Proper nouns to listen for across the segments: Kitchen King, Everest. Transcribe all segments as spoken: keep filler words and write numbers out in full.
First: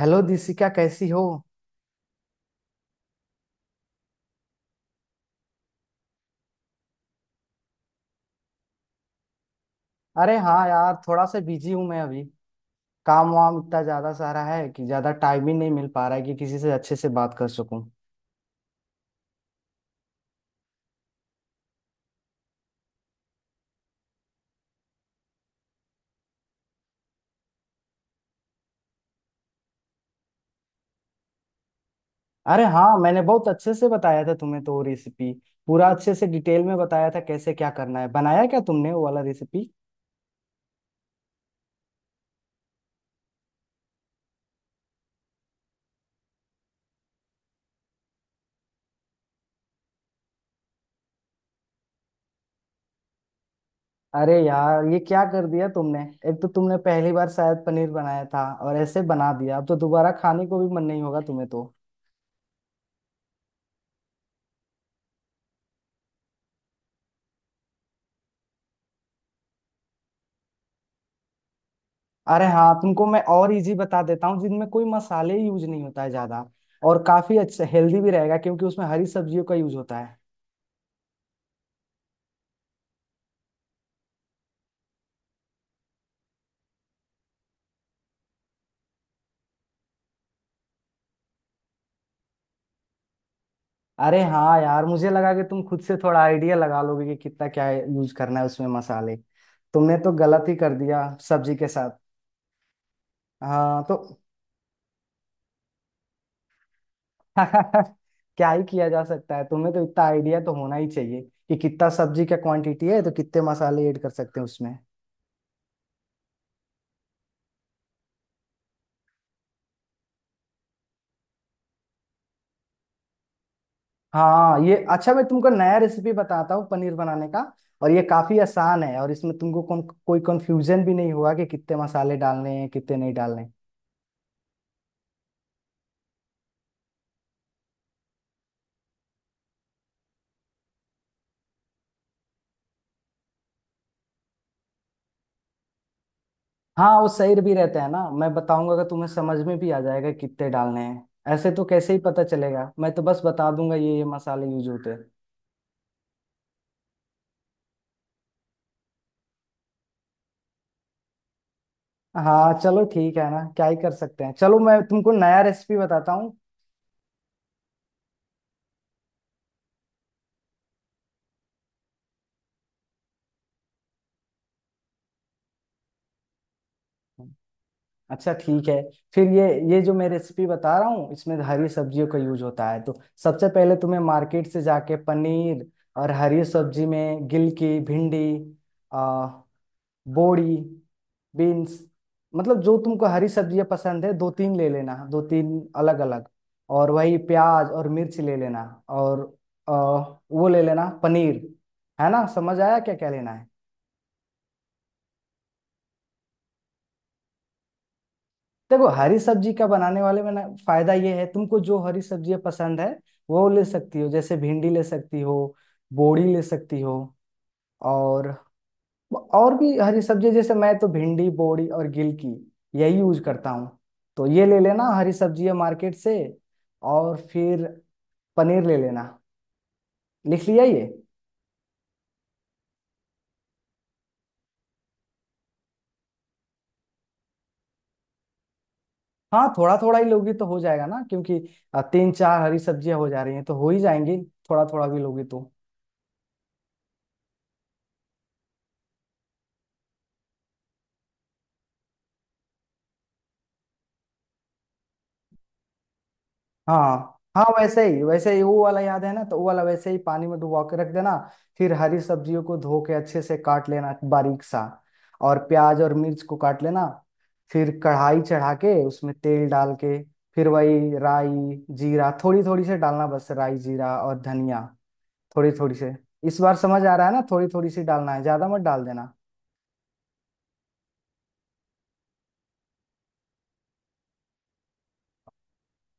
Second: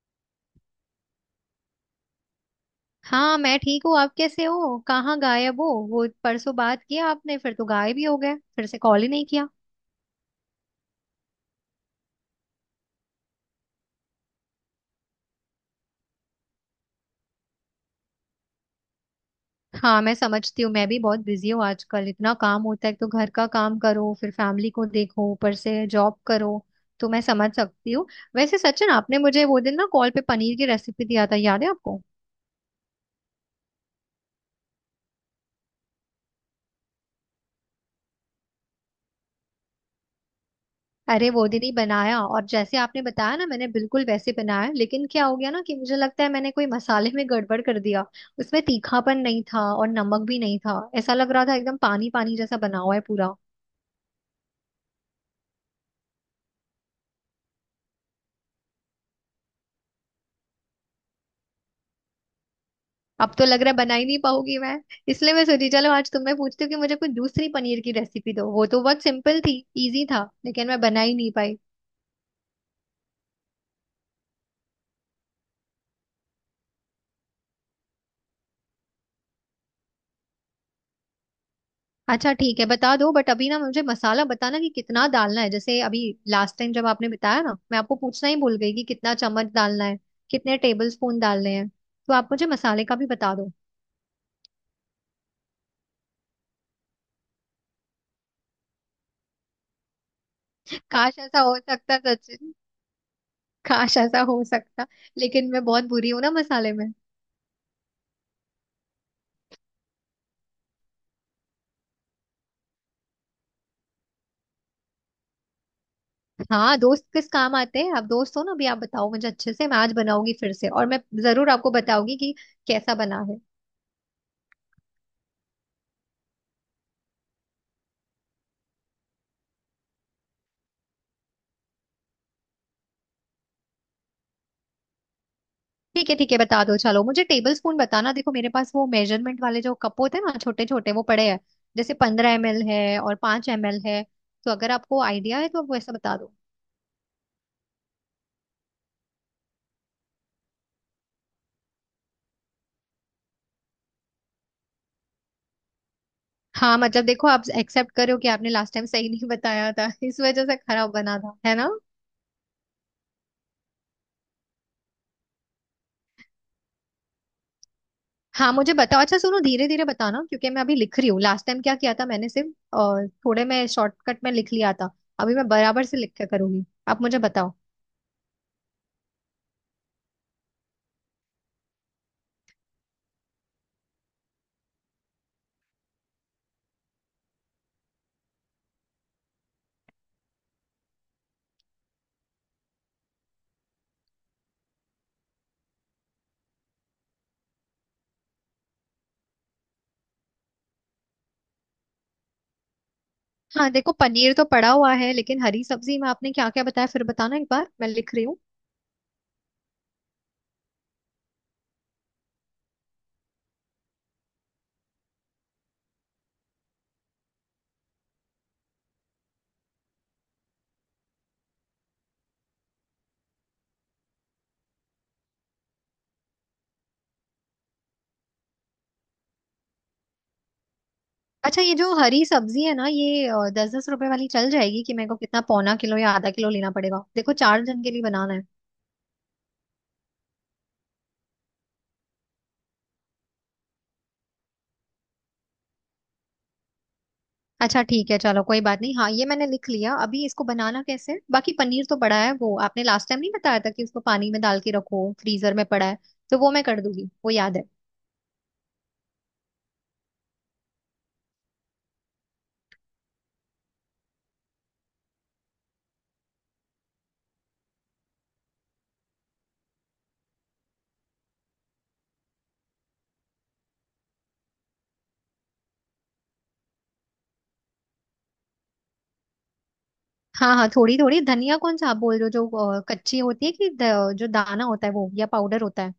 Hello Dishika, कैसी हो? हाँ, मैं ठीक हूँ। आप कैसे हो? कहाँ गायब हो? वो परसों बात किया आपने, फिर तो गायब ही हो गए, फिर से कॉल ही नहीं किया। अरे हाँ यार, थोड़ा सा बिजी हूँ मैं अभी। काम वाम इतना ज्यादा सारा है कि ज्यादा टाइम ही नहीं मिल पा रहा है कि किसी से अच्छे से बात कर सकूं। हाँ, मैं समझती हूँ। मैं भी बहुत बिजी हूँ आजकल। इतना काम होता है, एक तो घर का काम करो, फिर फैमिली को देखो, ऊपर से जॉब करो। तो मैं समझ सकती हूँ। वैसे सचिन, आपने मुझे वो दिन ना कॉल पे पनीर की रेसिपी दिया था, याद है आपको? अरे हाँ, मैंने बहुत अच्छे से बताया था तुम्हें तो वो रेसिपी, पूरा अच्छे से डिटेल में बताया था कैसे क्या करना है। बनाया क्या तुमने वो वाला रेसिपी? अरे वो दीदी बनाया, और जैसे आपने बताया ना, मैंने बिल्कुल वैसे बनाया, लेकिन क्या हो गया ना कि मुझे लगता है मैंने कोई मसाले में गड़बड़ कर दिया। उसमें तीखापन नहीं था और नमक भी नहीं था। ऐसा लग रहा था एकदम पानी पानी जैसा बना हुआ है पूरा। अरे यार, ये क्या कर दिया तुमने। एक तो तुमने पहली बार शायद पनीर बनाया था और ऐसे बना दिया, अब तो दोबारा खाने को भी मन नहीं होगा तुम्हें तो। अब तो लग रहा है बना ही नहीं पाऊंगी मैं। इसलिए मैं सोची चलो आज तुम्हें पूछती हूँ कि मुझे कोई दूसरी पनीर की रेसिपी दो। वो तो बहुत सिंपल थी, इजी था, लेकिन मैं बना ही नहीं पाई। अरे हाँ, तुमको मैं और इजी बता देता हूँ जिनमें कोई मसाले यूज नहीं होता है ज्यादा, और काफी अच्छा हेल्दी भी रहेगा क्योंकि उसमें हरी सब्जियों का यूज होता है। अच्छा ठीक है, बता दो। बट अभी ना, मुझे मसाला बताना कि कितना डालना है। जैसे अभी लास्ट टाइम जब आपने बताया ना, मैं आपको पूछना ही भूल गई कि कितना चम्मच डालना है, कितने टेबल स्पून डालने हैं। तो आप मुझे मसाले का भी बता दो। अरे हाँ यार, मुझे लगा कि तुम खुद से थोड़ा आइडिया लगा लोगे कि कितना क्या यूज करना है उसमें मसाले। तुमने तो गलत ही कर दिया काश ऐसा सब्जी हो के साथ। सकता सचिन। हाँ तो काश ऐसा हो सकता। लेकिन मैं बहुत बुरी हूँ ना मसाले में। क्या ही किया जा सकता है। तुम्हें तो इतना आइडिया तो होना ही चाहिए कि कितना सब्जी का क्वांटिटी है तो कितने मसाले ऐड कर सकते हैं उसमें। हाँ दोस्त, किस काम आते हैं आप? दोस्त हो ना। अभी आप बताओ मुझे अच्छे से, मैं आज बनाऊंगी फिर से, और मैं जरूर आपको बताऊंगी कि कैसा बना है। हाँ ये अच्छा, मैं तुमको नया रेसिपी बताता हूँ पनीर बनाने का, और ये काफी आसान है, और इसमें तुमको कौन, कोई कंफ्यूजन भी नहीं होगा कि कितने मसाले डालने हैं, कितने नहीं डालने हैं। ठीक है ठीक है, बता दो। चलो मुझे टेबल स्पून बताना। देखो मेरे पास वो मेजरमेंट वाले जो कप होते हैं ना, छोटे छोटे, वो पड़े हैं। जैसे पंद्रह एम एल है और पांच एम एल है। तो अगर आपको आइडिया है तो आप वैसा बता दो। हाँ वो सही भी रहते हैं ना, मैं बताऊंगा अगर तुम्हें समझ में भी आ जाएगा कितने डालने हैं। ऐसे तो कैसे ही पता चलेगा, मैं तो बस बता दूंगा ये ये मसाले यूज होते हैं। हाँ मतलब देखो, आप एक्सेप्ट करो कि आपने लास्ट टाइम सही नहीं बताया था। इस वजह से खराब बना था, है ना। हाँ चलो ठीक है ना, क्या ही कर सकते हैं, चलो मैं तुमको नया रेसिपी बताता हूँ। हाँ मुझे बताओ। अच्छा सुनो, धीरे धीरे बताना क्योंकि मैं अभी लिख रही हूँ। लास्ट टाइम क्या किया था, मैंने सिर्फ अ, थोड़े में शॉर्टकट में लिख लिया था। अभी मैं बराबर से लिख के करूंगी, आप मुझे बताओ। अच्छा ठीक है। फिर ये ये जो मैं रेसिपी बता रहा हूँ इसमें हरी सब्जियों का यूज होता है, तो सबसे पहले तुम्हें मार्केट से जाके पनीर, और हरी सब्जी में गिलकी, भिंडी, आ, बोड़ी, बीन्स, मतलब जो तुमको हरी सब्जियाँ पसंद है दो तीन ले लेना, दो तीन अलग अलग, और वही प्याज और मिर्च ले लेना, और आ, वो ले लेना पनीर। है ना, समझ आया क्या क्या लेना है? हाँ देखो, पनीर तो पड़ा हुआ है, लेकिन हरी सब्जी में आपने क्या क्या बताया फिर बताना एक बार, मैं लिख रही हूँ। देखो हरी सब्जी का बनाने वाले में ना, फायदा ये है तुमको जो हरी सब्जियां पसंद है वो ले सकती हो, जैसे भिंडी ले सकती हो, बोड़ी ले सकती हो, और और भी हरी सब्जी, जैसे मैं तो भिंडी, बोड़ी और गिलकी यही यूज करता हूँ। तो ये ले लेना हरी सब्जियां मार्केट से, और फिर पनीर ले लेना। लिख लिया ये? अच्छा ये जो हरी सब्जी है ना, ये दस दस रुपए वाली चल जाएगी कि मेरे को कितना, पौना किलो या आधा किलो लेना पड़ेगा? देखो चार जन के लिए बनाना है। हाँ थोड़ा थोड़ा ही लोगी तो हो जाएगा ना, क्योंकि अ, तीन चार हरी सब्जियां हो जा रही हैं तो हो ही जाएंगी, थोड़ा थोड़ा भी लोगी तो। अच्छा ठीक है, चलो कोई बात नहीं। हाँ, ये मैंने लिख लिया। अभी इसको बनाना कैसे है? बाकी पनीर तो पड़ा है, वो आपने लास्ट टाइम नहीं बताया था कि उसको पानी में डाल के रखो, फ्रीजर में पड़ा है। तो वो मैं कर दूंगी, हाँ वो हाँ, याद है। वैसे ही वैसे ही, वो वाला याद है ना, तो वो वाला वैसे ही पानी में डुबा के रख देना। फिर हरी सब्जियों को धो के अच्छे से काट लेना बारीक सा, और प्याज और मिर्च को काट लेना। फिर कढ़ाई चढ़ा के उसमें तेल डाल के, फिर वही राई जीरा थोड़ी थोड़ी से डालना, बस राई जीरा और धनिया थोड़ी थोड़ी से। इस बार समझ आ रहा है ना, थोड़ी थोड़ी सी डालना है, ज्यादा मत डाल देना। हाँ हाँ, थोड़ी थोड़ी। धनिया कौन सा आप बोल रहे हो? जो अ, कच्ची होती है कि द- जो दाना होता है वो, या पाउडर होता है?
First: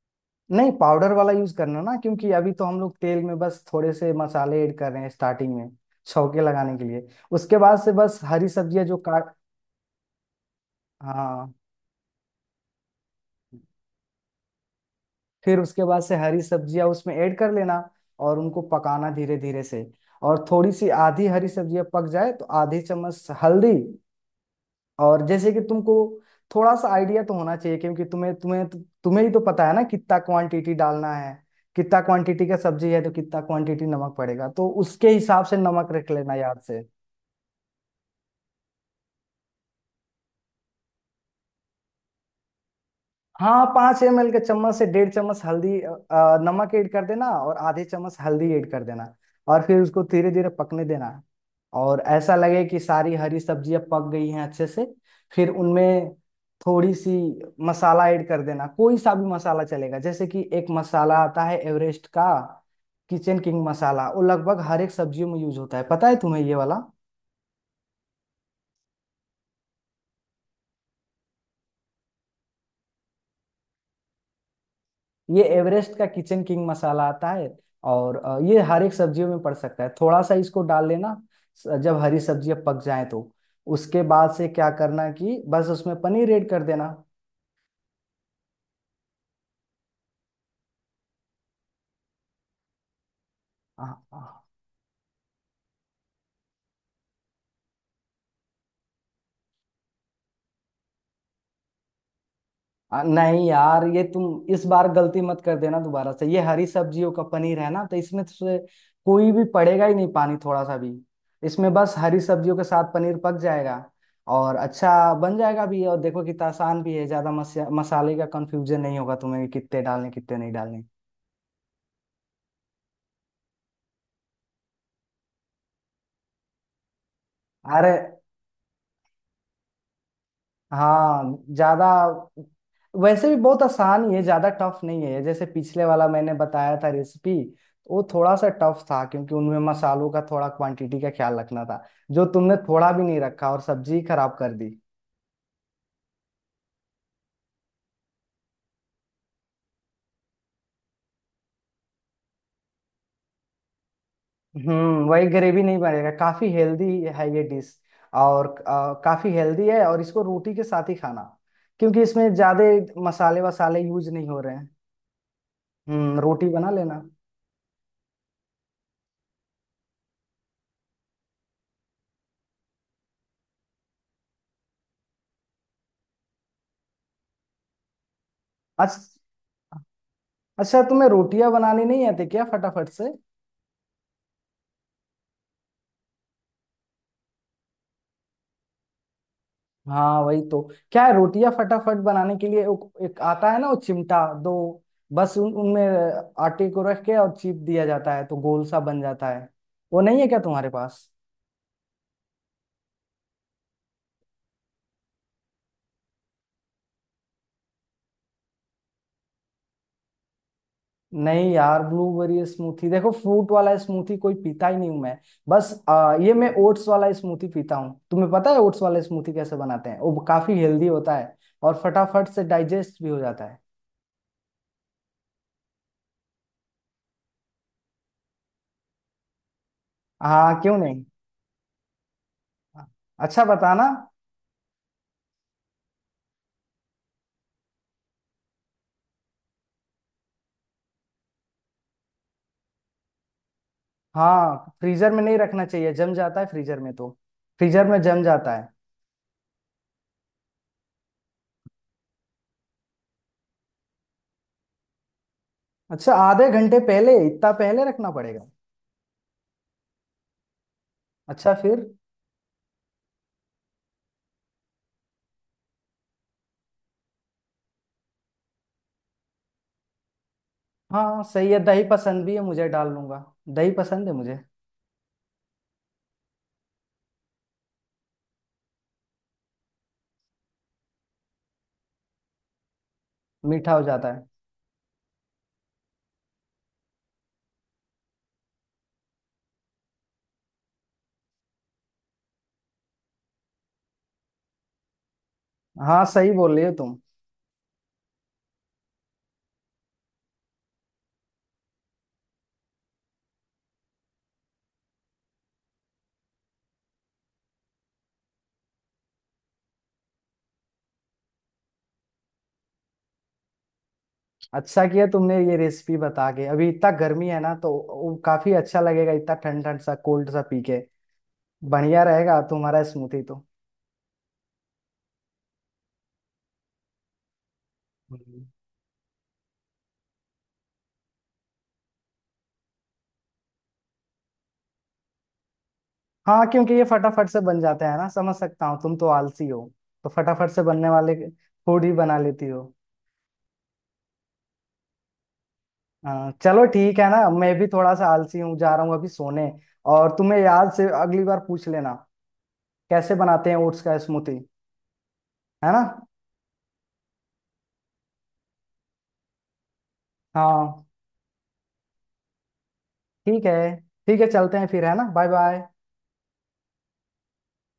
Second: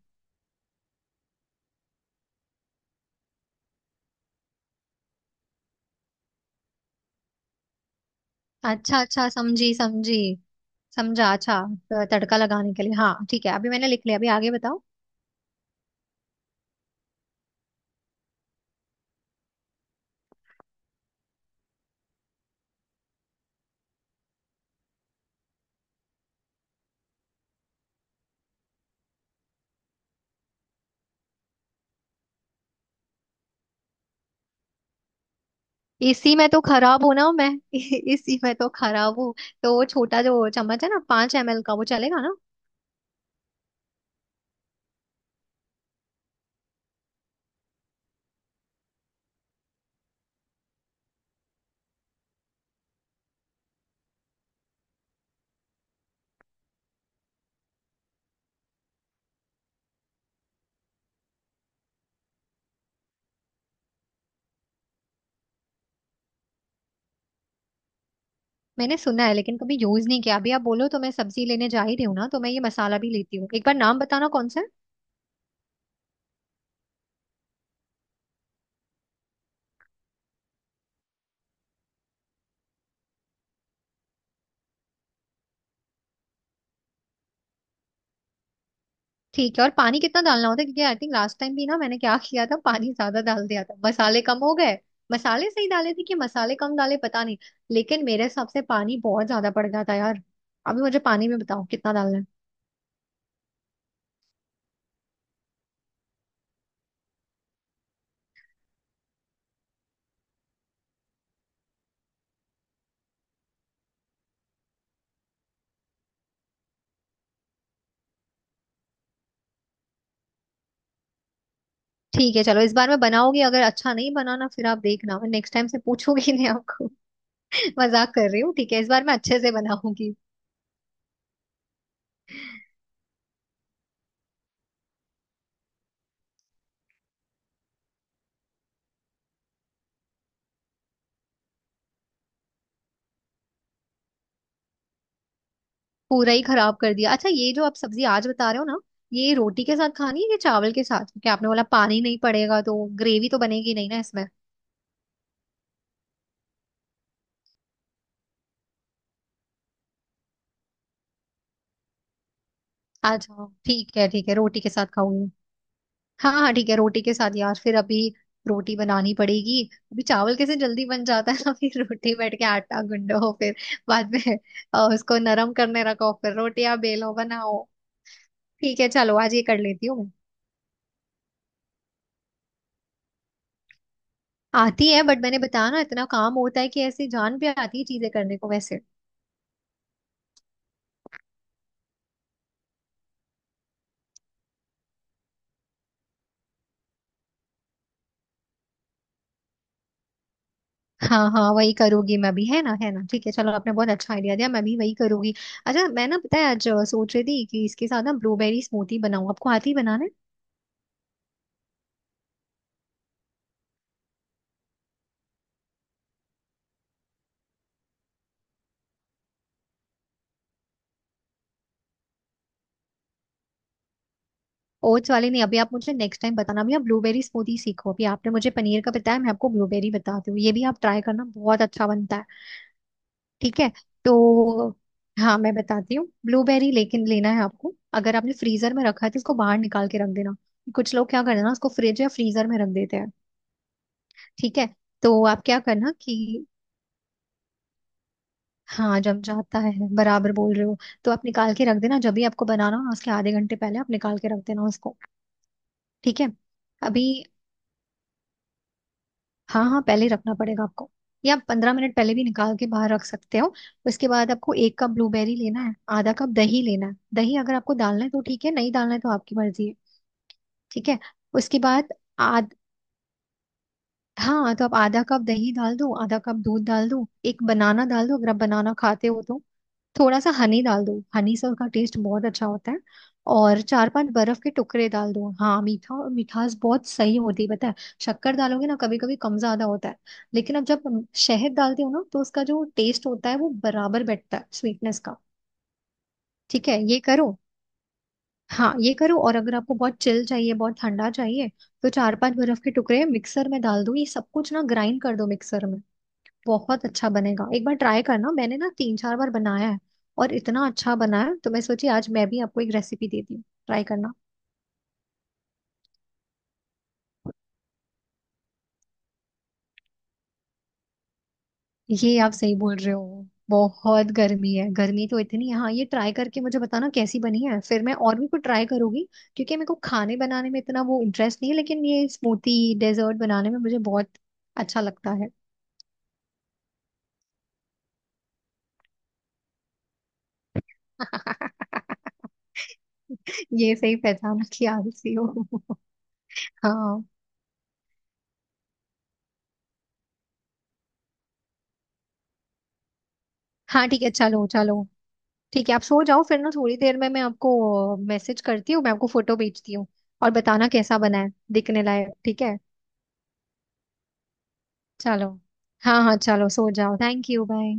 नहीं, पाउडर वाला यूज करना ना, क्योंकि अभी तो हम लोग तेल में बस थोड़े से मसाले ऐड कर रहे हैं स्टार्टिंग में, छौके लगाने के लिए। उसके बाद से बस हरी सब्जियां जो अच्छा अच्छा, काट। समझी समझी। समझा, हाँ, अच्छा, त- तड़का लगाने के लिए। हाँ ठीक है, अभी मैंने लिख लिया, अभी आगे बताओ। फिर उसके बाद से हरी सब्जियां उसमें ऐड कर लेना और उनको पकाना धीरे धीरे से, और थोड़ी सी आधी हरी सब्जियां पक जाए तो आधी चम्मच हल्दी। और जैसे कि तुमको थोड़ा सा आइडिया तो होना चाहिए, क्योंकि तुम्हें तुम्हें तु, तुम्हें ही तो पता है ना कितना क्वांटिटी डालना है। कितना क्वांटिटी का सब्जी है तो कितना क्वांटिटी नमक पड़ेगा, तो उसके हिसाब से नमक रख लेना इसी में याद तो से। खराब हूं ना मैं। इसी में तो खराब हूँ। तो वो छोटा जो चम्मच है ना, पांच एम एल का, वो चलेगा ना? हाँ, पाँच एम एल के चम्मच से डेढ़ चम्मच हल्दी अ, अ, नमक ऐड कर देना, और आधे चम्मच हल्दी ऐड कर देना, और फिर उसको धीरे धीरे पकने देना। और ऐसा लगे कि सारी हरी सब्जियां पक गई हैं अच्छे से, फिर उनमें थोड़ी सी मसाला ऐड कर देना। कोई सा भी मसाला चलेगा, जैसे कि एक मसाला आता है एवरेस्ट का किचन किंग मसाला, वो लगभग हर एक सब्जियों में यूज होता है। पता है तुम्हें ये वाला? मैंने सुना है लेकिन कभी यूज नहीं किया। अभी आप बोलो तो मैं सब्जी लेने जा ही रही हूँ ना, तो मैं ये मसाला भी लेती हूँ। एक बार नाम बताना कौन सा। ये एवरेस्ट का किचन किंग मसाला आता है, और अ, ये हर एक सब्जियों में पड़ सकता है, थोड़ा सा इसको डाल लेना। स- जब हरी सब्जियां पक जाएं, तो उसके बाद से क्या करना कि बस उसमें पनीर ऐड कर देना। ठीक है, और पानी कितना डालना होता है? क्योंकि आई थिंक लास्ट टाइम भी ना, मैंने क्या किया था, पानी ज्यादा डाल दिया था, हाँ, मसाले कम हाँ। हो गए। मसाले सही डाले थे कि मसाले कम डाले, पता नहीं। लेकिन मेरे हिसाब से पानी बहुत ज्यादा पड़ गया था यार। अभी मुझे पानी में बताओ कितना डालना है। आ, नहीं यार, ये तुम इस बार गलती मत कर देना दोबारा से, ये हरी सब्जियों का पनीर है ना, तो इसमें से कोई भी पड़ेगा ही नहीं पानी थोड़ा सा भी। इसमें बस हरी सब्जियों के साथ पनीर पक जाएगा, और अच्छा बन जाएगा भी। और देखो कितना आसान भी है, ज्यादा मस, मसाले का कंफ्यूजन नहीं होगा तुम्हें कि कितने डालने, कितने नहीं डालने। ठीक है चलो, इस बार मैं बनाओगी। अगर अच्छा नहीं बना ना फिर आप देखना, मैं नेक्स्ट टाइम से पूछूंगी नहीं आपको। अरे मजाक कर रही हूँ, ठीक है, इस बार मैं अच्छे से बनाऊंगी। हाँ, ज्यादा, वैसे भी बहुत आसान ही है, ज्यादा टफ नहीं है। जैसे पिछले वाला मैंने बताया था रेसिपी, वो थोड़ा सा टफ था क्योंकि उनमें मसालों का थोड़ा क्वांटिटी का ख्याल रखना था, जो तुमने थोड़ा भी नहीं रखा और सब्जी खराब कर दी। पूरा ही खराब कर दिया। अच्छा ये जो आप सब्जी आज बता रहे हो ना, ये रोटी के साथ खानी है कि चावल के साथ? क्योंकि आपने बोला पानी नहीं पड़ेगा, तो ग्रेवी तो बनेगी नहीं ना। हम्म वही ग्रेवी नहीं बनेगा। काफी हेल्दी है ये डिश, और आ, काफी हेल्दी है, और इसको रोटी के साथ ही खाना, क्योंकि इसमें ज्यादा आ मसाले जाओ, वसाले ठीक यूज है नहीं ठीक है, हो रहे रोटी हैं। के साथ खाऊंगी। हम्म हाँ रोटी हाँ बना ठीक है, लेना। रोटी के साथ। यार फिर अभी रोटी बनानी पड़ेगी। अभी चावल कैसे जल्दी बन जाता है ना। फिर रोटी, बैठ के आटा गुंदो, फिर बाद में अ, उसको नरम करने रखो, फिर रोटियां बेलो, बनाओ। ठीक है अच्छा। चलो, आज ये कर लेती हूँ मैं। अच्छा तुम्हें रोटियां बनानी नहीं आती क्या फटाफट से? आती है, बट मैंने बताया ना, इतना काम होता है कि ऐसे जान पे आती है चीजें करने को वैसे। हाँ वही तो, क्या है, रोटियां फटाफट बनाने के लिए वो- एक आता है ना वो चिमटा दो, बस उन उनमें आटे को रख के और चीप दिया जाता है तो गोल सा बन जाता है। वो नहीं है क्या तुम्हारे पास? हाँ हाँ, वही करूंगी मैं भी, है ना, है ना। ठीक है चलो, आपने बहुत अच्छा आइडिया दिया, मैं भी वही करूंगी। अच्छा मैं ना, पता है आज अ, सोच रही थी कि इसके साथ ना ब्लूबेरी स्मूदी बनाऊं। आपको आती है बनाना? नहीं यार, ब्लूबेरी स्मूथी, देखो फ्रूट वाला स्मूथी कोई पीता ही नहीं हूं मैं। बस आ, ये मैं ओट्स वाला स्मूथी पीता हूँ। तुम्हें पता है ओट्स वाला स्मूथी कैसे बनाते हैं? वो काफी हेल्दी होता है और फटाफट से डाइजेस्ट भी हो जाता है। ओट्स वाले नहीं, अभी आप मुझे नेक्स्ट टाइम बताना। अभी आप ब्लूबेरी स्मूदी सीखो। अभी आपने मुझे पनीर का बताया, मैं आपको ब्लूबेरी बताती हूँ। ये हाँ भी क्यों आप ट्राई नहीं, करना, बहुत अच्छा बनता है। अच्छा ठीक है। बताना। तो हाँ, मैं बताती हूँ ब्लूबेरी। लेकिन लेना है आपको। अगर आपने फ्रीजर में रखा है तो इसको बाहर निकाल के रख देना। कुछ लोग क्या करते हैं ना, उसको फ्रिज या फ्रीजर में रख देते हैं। ठीक है। हाँ, फ्रीजर तो में नहीं आप क्या रखना करना चाहिए, जम जाता है कि, फ्रीजर में तो। फ्रीजर में जम जाता है। हाँ जम जाता है, बराबर बोल रहे हो। तो आप निकाल के रख देना, जब भी आपको बनाना हो ना, उसके आधे घंटे पहले आप निकाल के रख देना उसको। अच्छा ठीक है। आधे घंटे अभी, पहले, इतना पहले रखना पड़ेगा? हाँ हाँ, पहले ही रखना पड़ेगा आपको। या आप अच्छा पंद्रह फिर? मिनट पहले भी निकाल के बाहर रख सकते हो। उसके बाद आपको एक कप ब्लूबेरी लेना है, आधा कप दही लेना है। दही अगर आपको डालना है तो ठीक है, नहीं डालना है तो आपकी मर्जी है। ठीक है। हाँ सही उसके है, दही बाद, पसंद भी है मुझे, डाल लूंगा। दही पसंद है मुझे। हाँ, तो आप आधा कप दही डाल दो, आधा कप दूध डाल दो, एक बनाना डाल दो अगर आप बनाना खाते हो तो। थोड़ा सा हनी डाल दो, हनी से उसका टेस्ट बहुत अच्छा होता है। और मीठा हो चार पांच जाता है। बर्फ के टुकड़े डाल दो। हाँ मीठा, और मिठास बहुत सही होती है पता है। शक्कर डालोगे ना कभी कभी, कम ज्यादा होता है। लेकिन अब जब शहद डालते हो ना, तो उसका जो टेस्ट होता है वो बराबर बैठता है, स्वीटनेस का। हाँ सही बोल रही ठीक हो है तुम। ये करो। हाँ ये करो, और अगर आपको बहुत चिल चाहिए, बहुत ठंडा चाहिए, तो चार पांच बर्फ के टुकड़े मिक्सर में डाल दो, ये सब कुछ ना ग्राइंड कर दो मिक्सर में। बहुत अच्छा बनेगा, एक बार ट्राई करना। मैंने ना तीन चार बार बनाया है और इतना अच्छा बना है, तो मैं सोची आज मैं भी आपको एक रेसिपी देती हूँ, ट्राई करना। अच्छा किया तुमने ये रेसिपी बता के, अभी इतना गर्मी है ना तो वो काफी अच्छा लगेगा, इतना ठंड ठंड सा कोल्ड सा पी के बढ़िया ये आप रहेगा सही बोल तुम्हारा रहे स्मूथी हो, तो। बहुत गर्मी है, गर्मी तो इतनी है। हाँ ये ट्राई करके मुझे बताना कैसी बनी है, फिर मैं और भी कुछ हम्म। ट्राई करूंगी। क्योंकि मेरे को खाने बनाने में इतना वो इंटरेस्ट नहीं है, लेकिन ये स्मूथी डेजर्ट बनाने में मुझे बहुत अच्छा लगता है। हाँ क्योंकि ये फटाफट से बन जाते हैं ना, समझ सकता हूँ, तुम तो आलसी हो, तो फटाफट से बनने वाले फूड ही बना लेती हो। ये सही पहचाना कि आलसी हो। हाँ चलो ठीक हाँ है ना, मैं भी थोड़ा सा आलसी हूँ, जा रहा हूँ अभी सोने। और तुम्हें याद से अगली बार पूछ लेना कैसे बनाते हैं ओट्स हाँ का ठीक है, स्मूथी। चलो चलो। ठीक है है ना? आप सो जाओ फिर ना, थोड़ी देर में मैं आपको मैसेज करती हूँ, मैं आपको फोटो भेजती हूँ। और बताना हाँ कैसा बना है दिखने लायक, ठीक है? ठीक है, ठीक है, चलते हैं फिर, है ना? बाय चलो, बाय। हाँ हाँ चलो, सो जाओ, थैंक यू बाय।